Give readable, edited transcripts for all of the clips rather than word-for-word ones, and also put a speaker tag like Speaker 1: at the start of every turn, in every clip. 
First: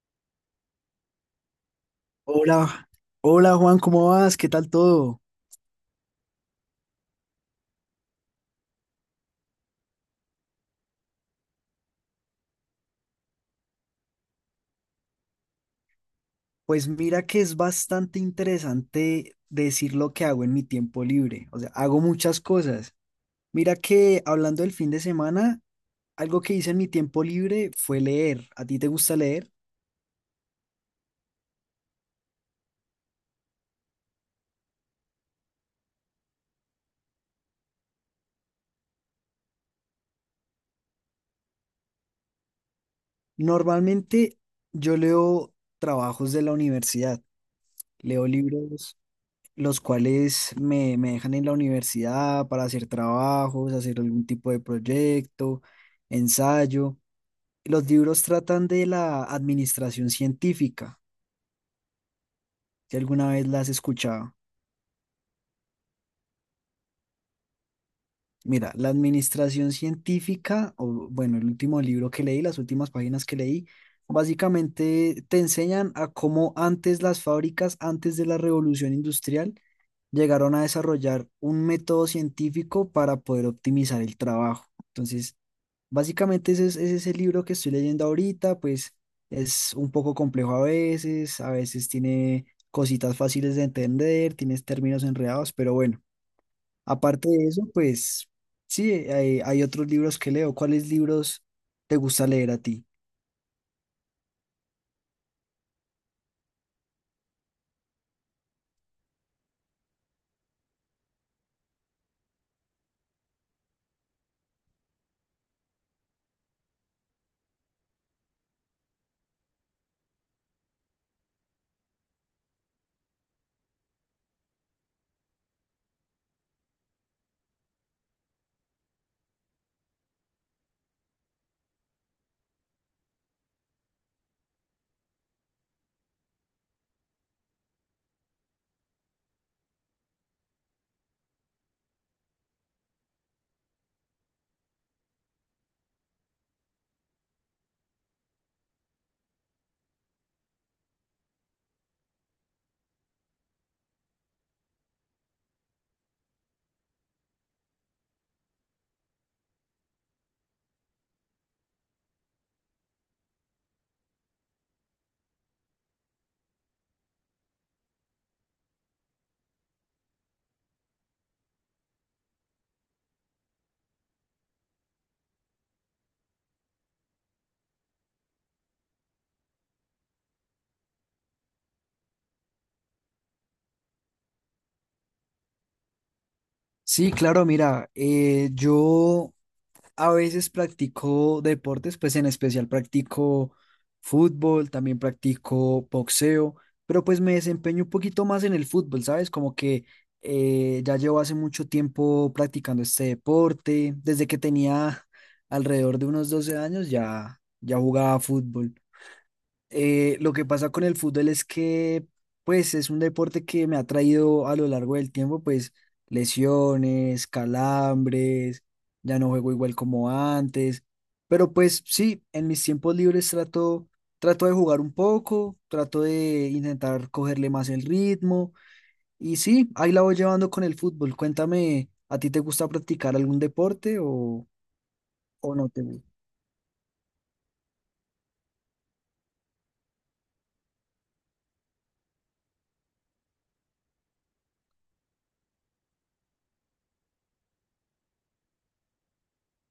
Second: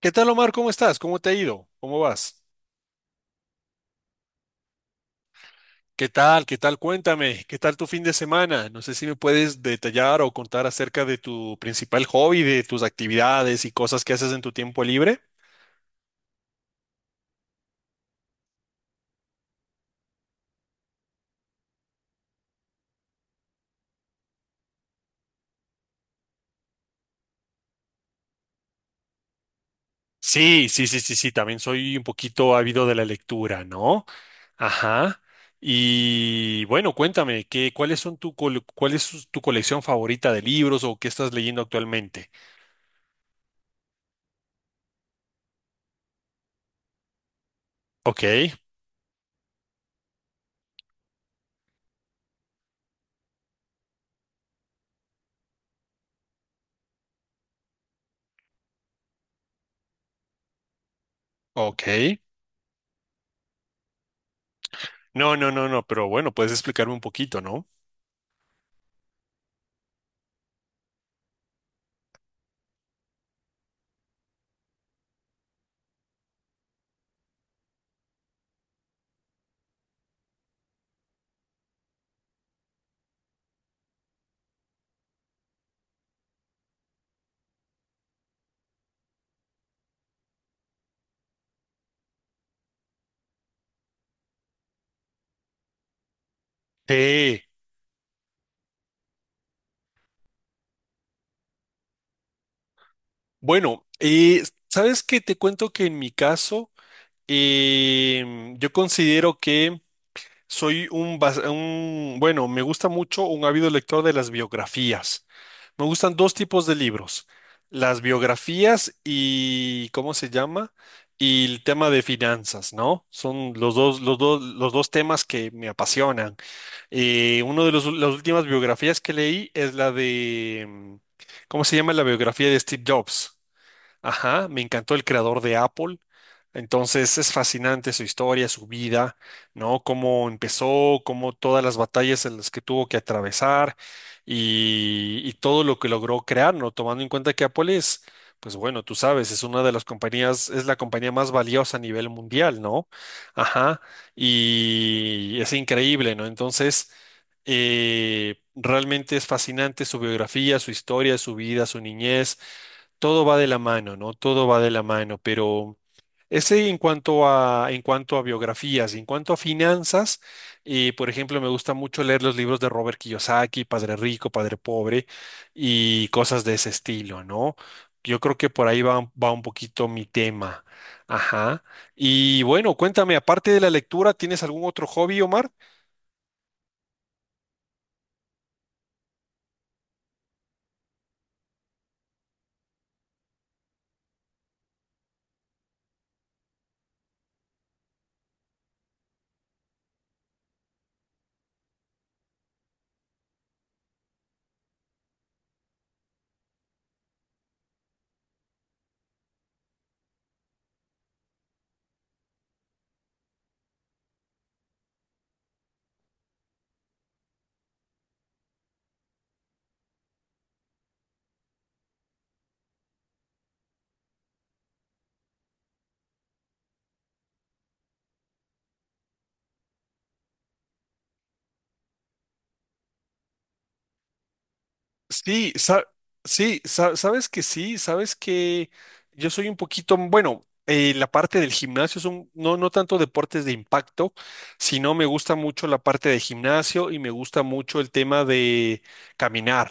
Speaker 1: ¿Qué tal, Omar? ¿Cómo estás? ¿Cómo te ha ido? ¿Cómo vas?
Speaker 2: Hola, hola Juan, ¿cómo vas? ¿Qué tal todo?
Speaker 1: ¿Qué tal? ¿Qué tal? Cuéntame. ¿Qué tal tu fin de semana? No sé si me puedes detallar o contar acerca de tu principal hobby, de tus actividades y cosas que haces en tu tiempo libre.
Speaker 2: Pues mira que es bastante interesante decir lo que hago en mi tiempo libre, o sea, hago muchas cosas. Mira que hablando del fin de semana, algo que hice en mi tiempo libre fue leer. ¿A ti te gusta leer?
Speaker 1: Sí, sí, sí, sí, sí. También soy un poquito ávido de la lectura, ¿no? Ajá. Y bueno, cuéntame, tu colección favorita de libros o qué estás leyendo actualmente?
Speaker 2: Normalmente yo leo trabajos de la universidad,
Speaker 1: Ok,
Speaker 2: leo libros los cuales me dejan en la universidad para hacer trabajos, hacer algún tipo de proyecto, ensayo. Los libros tratan de la administración científica,
Speaker 1: ok.
Speaker 2: si alguna vez la has escuchado.
Speaker 1: No, no, no, no, pero bueno, puedes explicarme un poquito, ¿no?
Speaker 2: Mira, la administración científica, o bueno, el último libro que leí, las últimas páginas que leí, básicamente te enseñan a cómo antes las fábricas, antes de la revolución industrial, llegaron a desarrollar un método científico para poder optimizar el trabajo. Entonces, básicamente ese es el libro que estoy leyendo ahorita, pues es un poco complejo a veces tiene cositas fáciles de entender, tienes términos enredados, pero bueno, aparte
Speaker 1: Sí.
Speaker 2: de eso, pues sí, hay otros libros que leo. ¿Cuáles libros te gusta leer a ti?
Speaker 1: Bueno, ¿sabes qué? Te cuento que en mi caso, yo considero que Soy un, bas- un- bueno, me gusta mucho, un ávido lector de las biografías. Me gustan dos tipos de libros, las biografías y, ¿cómo se llama? Y el tema de finanzas, ¿no? Son los dos temas que me apasionan. Las últimas biografías que leí es la de, ¿cómo se llama? La biografía de Steve Jobs. Ajá, me encantó, el creador de Apple. Entonces es fascinante su historia, su vida, ¿no? Cómo empezó, cómo todas las batallas en las que tuvo que atravesar y todo lo que logró crear, ¿no? Tomando en cuenta que Apple es, pues bueno, tú sabes, es una de las compañías, es la compañía más valiosa a nivel mundial, ¿no? Ajá, y es increíble, ¿no? Entonces, realmente es fascinante su biografía, su historia, su vida, su niñez. Todo va de la mano, ¿no? Todo va de la mano, pero ese, en cuanto a biografías, en cuanto a finanzas, por ejemplo, me gusta mucho leer los libros de Robert Kiyosaki, Padre Rico, Padre Pobre, y cosas de ese estilo, ¿no? Yo creo que por ahí va, va un poquito mi tema. Ajá. Y bueno, cuéntame, aparte de la lectura, ¿tienes algún otro hobby, Omar?
Speaker 2: Sí, claro, mira, yo a veces practico deportes, pues en especial practico fútbol, también practico boxeo, pero pues me desempeño un poquito más en el fútbol, ¿sabes? Como que ya llevo hace mucho tiempo practicando este deporte, desde que tenía alrededor de unos 12 años, ya jugaba fútbol. Lo que pasa con el fútbol es que, pues, es un deporte que me ha traído a lo largo del tiempo, pues, lesiones, calambres, ya no juego igual como antes, pero pues sí, en mis tiempos libres trato, trato de jugar un poco, trato de intentar cogerle más el ritmo y sí, ahí la voy llevando con el fútbol. Cuéntame, ¿a ti te gusta practicar algún deporte
Speaker 1: Sí,
Speaker 2: o no te
Speaker 1: sa-
Speaker 2: gusta?
Speaker 1: sabes que sí, sabes que yo soy un poquito, bueno, la parte del gimnasio, son no, no tanto deportes de impacto, sino me gusta mucho la parte de gimnasio y me gusta mucho el tema de caminar.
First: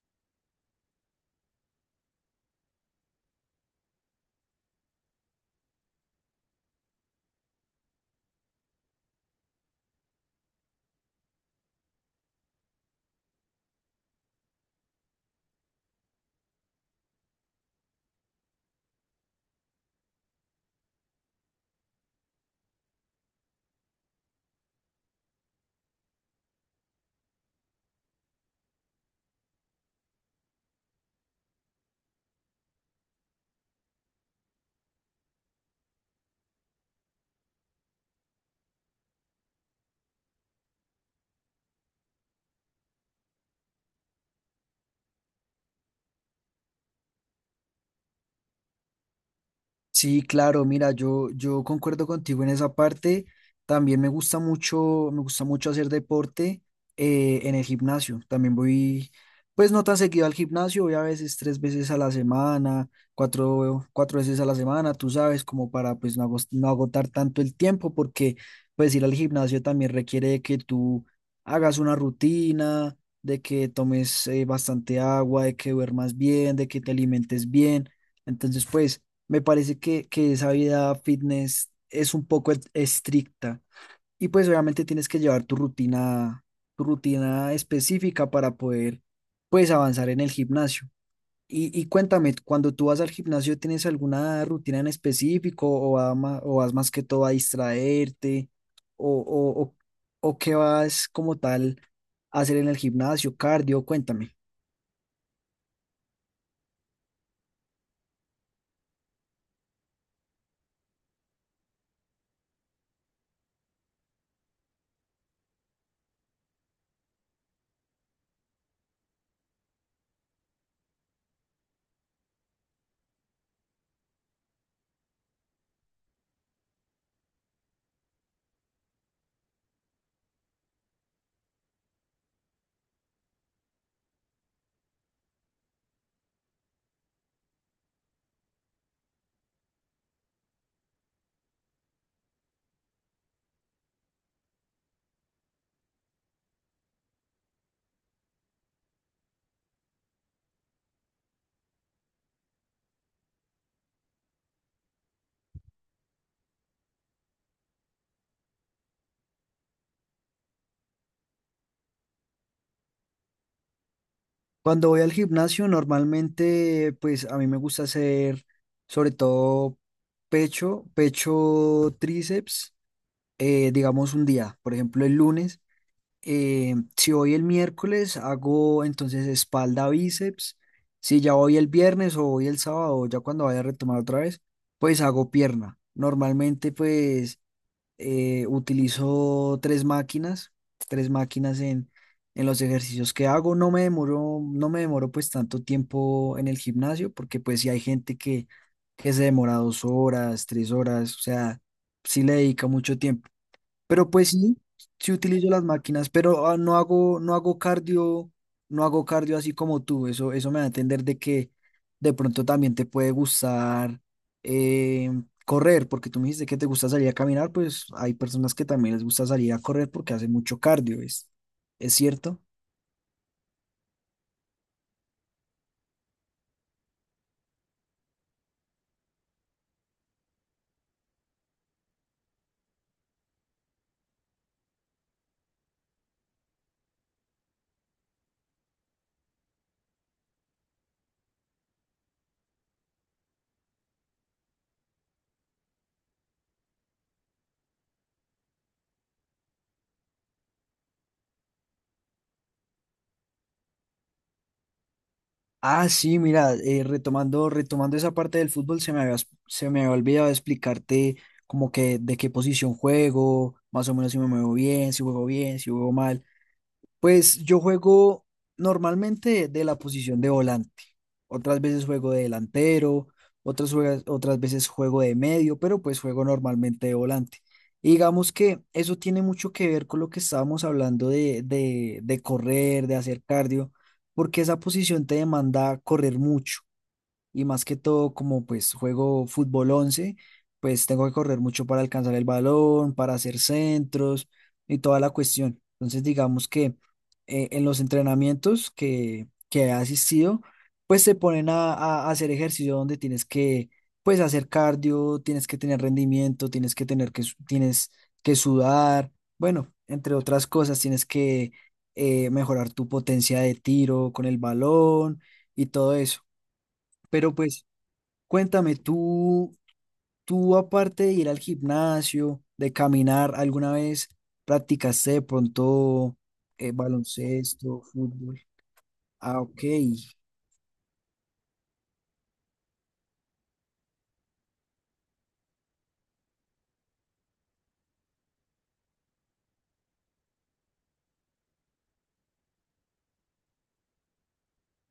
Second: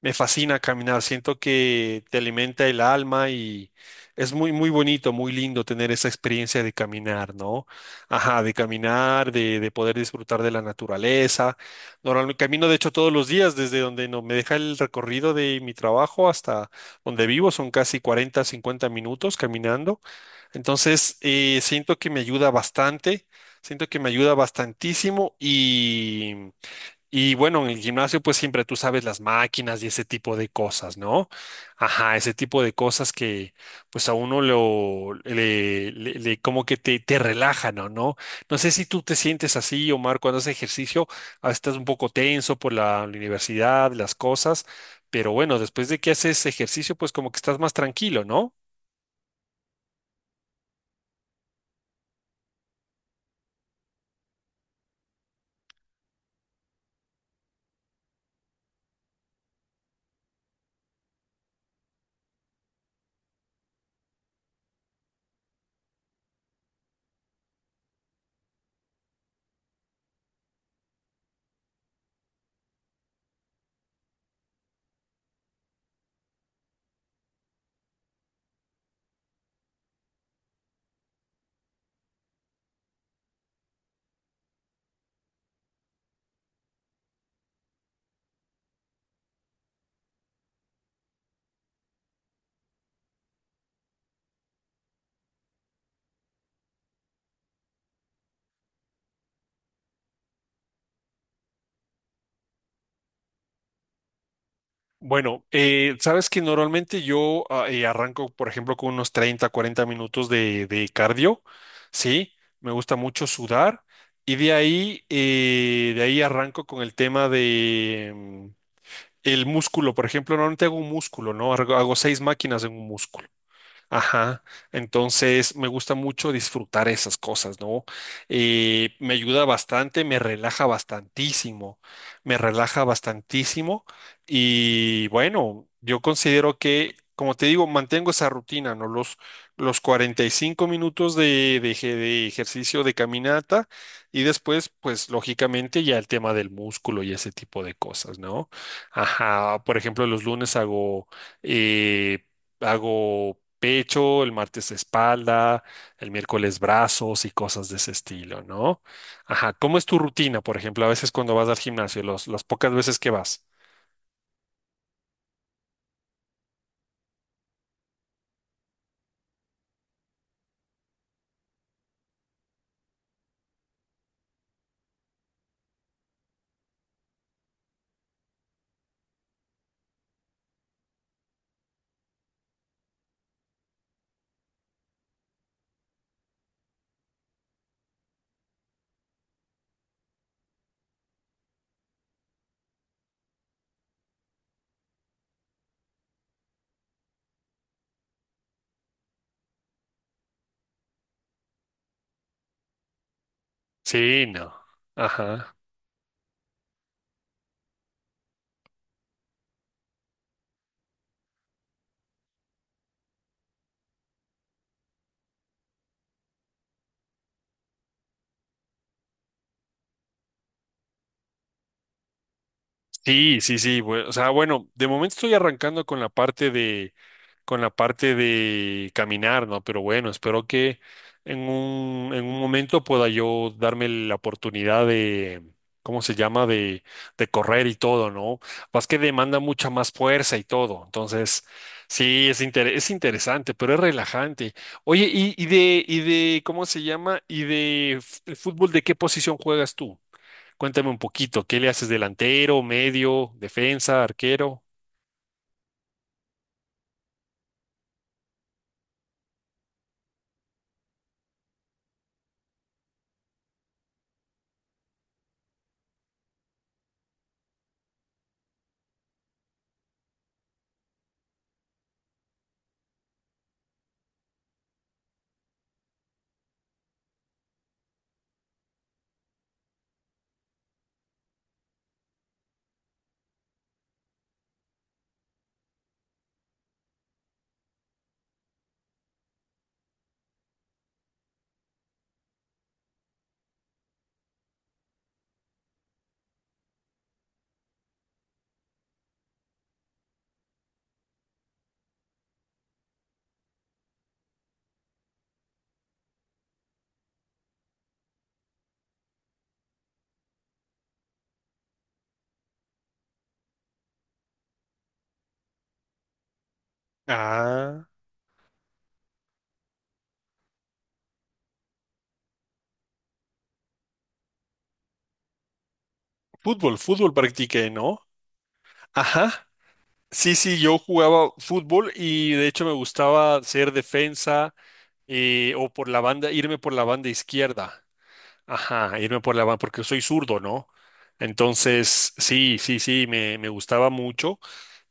Speaker 1: Me fascina caminar, siento que te alimenta el alma y es muy, muy bonito, muy lindo tener esa experiencia de caminar, ¿no? Ajá, de caminar, de poder disfrutar de la naturaleza. Normalmente camino, de hecho, todos los días desde donde no me deja el recorrido de mi trabajo hasta donde vivo, son casi 40, 50 minutos caminando. Entonces, siento que me ayuda bastante, siento que me ayuda bastantísimo, y bueno, en el gimnasio pues siempre tú sabes, las máquinas y ese tipo de cosas, ¿no? Ajá, ese tipo de cosas que pues a uno lo, le- le- como que te relajan, ¿o ¿no? No sé si tú te sientes así, Omar, cuando haces ejercicio, estás un poco tenso por la universidad, las cosas, pero bueno, después de que haces ejercicio, pues como que estás más tranquilo, ¿no?
Speaker 2: Sí, claro, mira, yo concuerdo contigo en esa parte. También me gusta mucho hacer deporte en el gimnasio. También voy, pues no tan seguido al gimnasio, voy a veces 3 veces a la semana, cuatro veces a la semana, tú sabes, como para pues no, no agotar tanto el tiempo, porque pues ir al gimnasio también requiere de que tú hagas una rutina, de que tomes bastante agua, de que duermas bien, de que te alimentes bien. Entonces, pues… Me parece que esa vida fitness es un poco estricta y pues obviamente tienes que llevar tu rutina específica para poder pues avanzar en el gimnasio. Y cuéntame, cuando tú vas al gimnasio, ¿tienes alguna rutina en específico o o vas más que todo a distraerte o o qué vas como tal a hacer en el gimnasio, cardio? Cuéntame.
Speaker 1: Bueno, sabes que normalmente yo, arranco, por ejemplo, con unos 30, 40 minutos de cardio, ¿sí? Me gusta mucho sudar, y de ahí arranco con el tema de, el músculo, por ejemplo, normalmente hago un músculo, ¿no? Hago 6 máquinas en un músculo. Ajá, entonces me gusta mucho disfrutar esas cosas, ¿no? Me ayuda bastante, me relaja bastantísimo, me relaja bastantísimo, y bueno, yo considero que, como te digo, mantengo esa rutina, ¿no? Los 45 minutos de, de ejercicio, de caminata, y después, pues lógicamente ya el tema del músculo y ese tipo de cosas, ¿no? Ajá, por ejemplo, los lunes hago... eh, hago pecho, el martes espalda, el miércoles brazos y cosas de ese estilo, ¿no? Ajá, ¿cómo es tu rutina, por ejemplo, a veces cuando vas al gimnasio, las pocas veces que vas?
Speaker 2: Cuando voy al gimnasio, normalmente, pues a mí me gusta hacer sobre todo pecho, tríceps, digamos un día, por ejemplo el lunes. Si voy el miércoles, hago entonces espalda, bíceps. Si ya voy el viernes o voy el sábado, ya cuando vaya a retomar otra vez, pues hago pierna. Normalmente, pues utilizo 3 máquinas, 3 máquinas en los ejercicios que hago. No me demoro pues tanto tiempo en el gimnasio, porque pues si hay gente que se demora 2 horas, 3 horas, o sea, sí le dedica mucho tiempo. Pero
Speaker 1: Sí,
Speaker 2: pues
Speaker 1: no.
Speaker 2: sí, sí utilizo
Speaker 1: Ajá.
Speaker 2: las máquinas, pero no hago cardio, no hago cardio así como tú. Eso me da a entender de que de pronto también te puede gustar eh, correr, porque tú me dijiste que te gusta salir a caminar, pues hay personas que también les gusta salir a correr porque hacen mucho cardio, ¿es cierto?
Speaker 1: Sí, sí, sí. O sea, bueno, de momento estoy arrancando con la parte de, con la parte de caminar, ¿no? Pero bueno, espero que en un momento pueda yo darme la oportunidad de, ¿cómo se llama? De correr y todo, ¿no? Más que demanda mucha más fuerza y todo. Entonces, sí, es interesante, pero es relajante. Oye, ¿cómo se llama? Y de fútbol, ¿de qué posición juegas tú? Cuéntame un poquito, ¿qué le haces, delantero, medio, defensa, arquero?
Speaker 2: Ah, sí, mira, retomando, retomando esa parte del fútbol, se me había olvidado explicarte como que de qué posición juego, más o menos si me muevo bien, si juego mal. Pues yo juego normalmente de la posición de volante. Otras veces juego de delantero, otras veces juego de medio, pero pues juego normalmente de volante. Y digamos que eso tiene mucho que ver con lo que estábamos hablando de correr, de hacer cardio, porque esa posición te demanda correr mucho y más que todo como pues juego fútbol 11 pues tengo que correr mucho para alcanzar el balón, para hacer centros y toda la cuestión. Entonces digamos que en los entrenamientos que he asistido, pues se ponen a hacer ejercicio donde tienes que pues hacer cardio, tienes que tener rendimiento, tienes que tener tienes que sudar, bueno, entre otras cosas, tienes que mejorar tu potencia de tiro con el balón y todo eso. Pero pues
Speaker 1: Ah,
Speaker 2: cuéntame, tú aparte de ir al gimnasio, de caminar, ¿alguna vez practicaste de pronto
Speaker 1: fútbol, fútbol practiqué,
Speaker 2: baloncesto,
Speaker 1: ¿no?
Speaker 2: fútbol? Ah,
Speaker 1: Ajá.
Speaker 2: ok.
Speaker 1: Sí, sí, yo jugaba fútbol y de hecho me gustaba ser defensa, o por la banda, irme por la banda izquierda. Ajá, irme por la banda, porque soy zurdo, ¿no? Entonces, sí, sí, sí, me gustaba mucho,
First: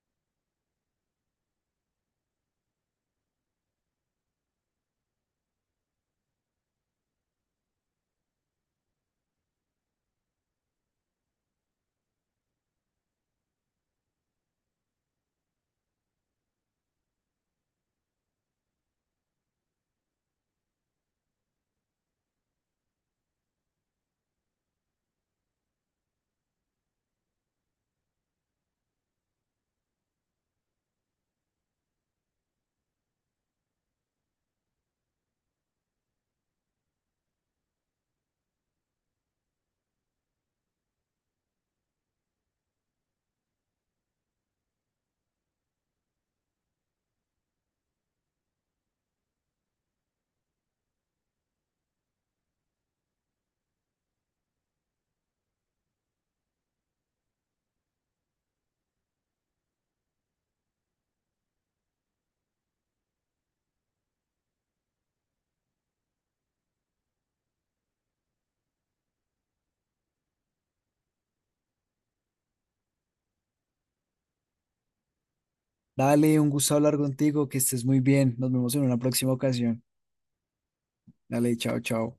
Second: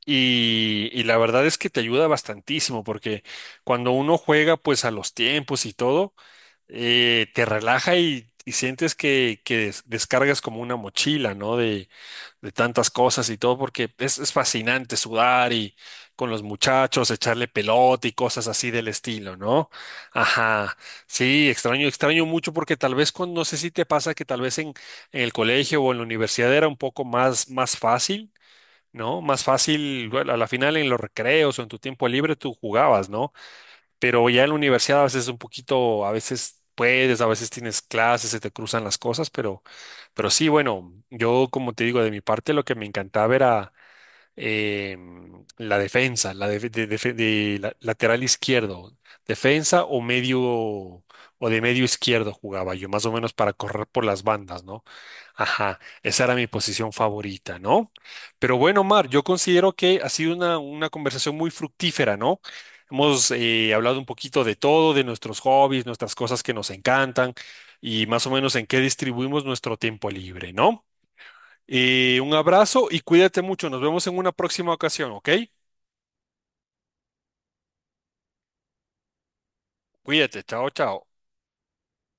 Speaker 1: y la verdad es que te ayuda bastantísimo porque cuando uno juega pues a los tiempos y todo, te relaja, y sientes que descargas como una mochila, ¿no? De tantas cosas y todo, porque es fascinante sudar y con los muchachos, echarle pelota y cosas así del estilo, ¿no? Ajá, sí, extraño, extraño mucho porque tal vez con, no sé si te pasa que tal vez en el colegio o en la universidad era un poco más, más fácil. ¿No? Más fácil, bueno, a la final en los recreos o en tu tiempo libre tú jugabas, ¿no? Pero ya en la universidad a veces es un poquito, a veces puedes, a veces tienes clases, se te cruzan las cosas, pero sí, bueno, yo como te digo, de mi parte lo que me encantaba era eh, la defensa, la def- de la- lateral izquierdo, defensa o medio, o de medio izquierdo jugaba yo, más o menos para correr por las bandas, ¿no? Ajá, esa era mi posición favorita, ¿no? Pero bueno, Mar, yo considero que ha sido una conversación muy fructífera, ¿no? Hemos hablado un poquito de todo, de nuestros hobbies, nuestras cosas que nos encantan y más o menos en qué distribuimos nuestro tiempo libre, ¿no? Y un abrazo y cuídate mucho. Nos vemos en una próxima ocasión, ¿ok?
Speaker 2: Dale, un gusto hablar contigo, que estés muy bien. Nos vemos en una próxima ocasión.
Speaker 1: Cuídate. Chao, chao.
Speaker 2: Dale, chao, chao.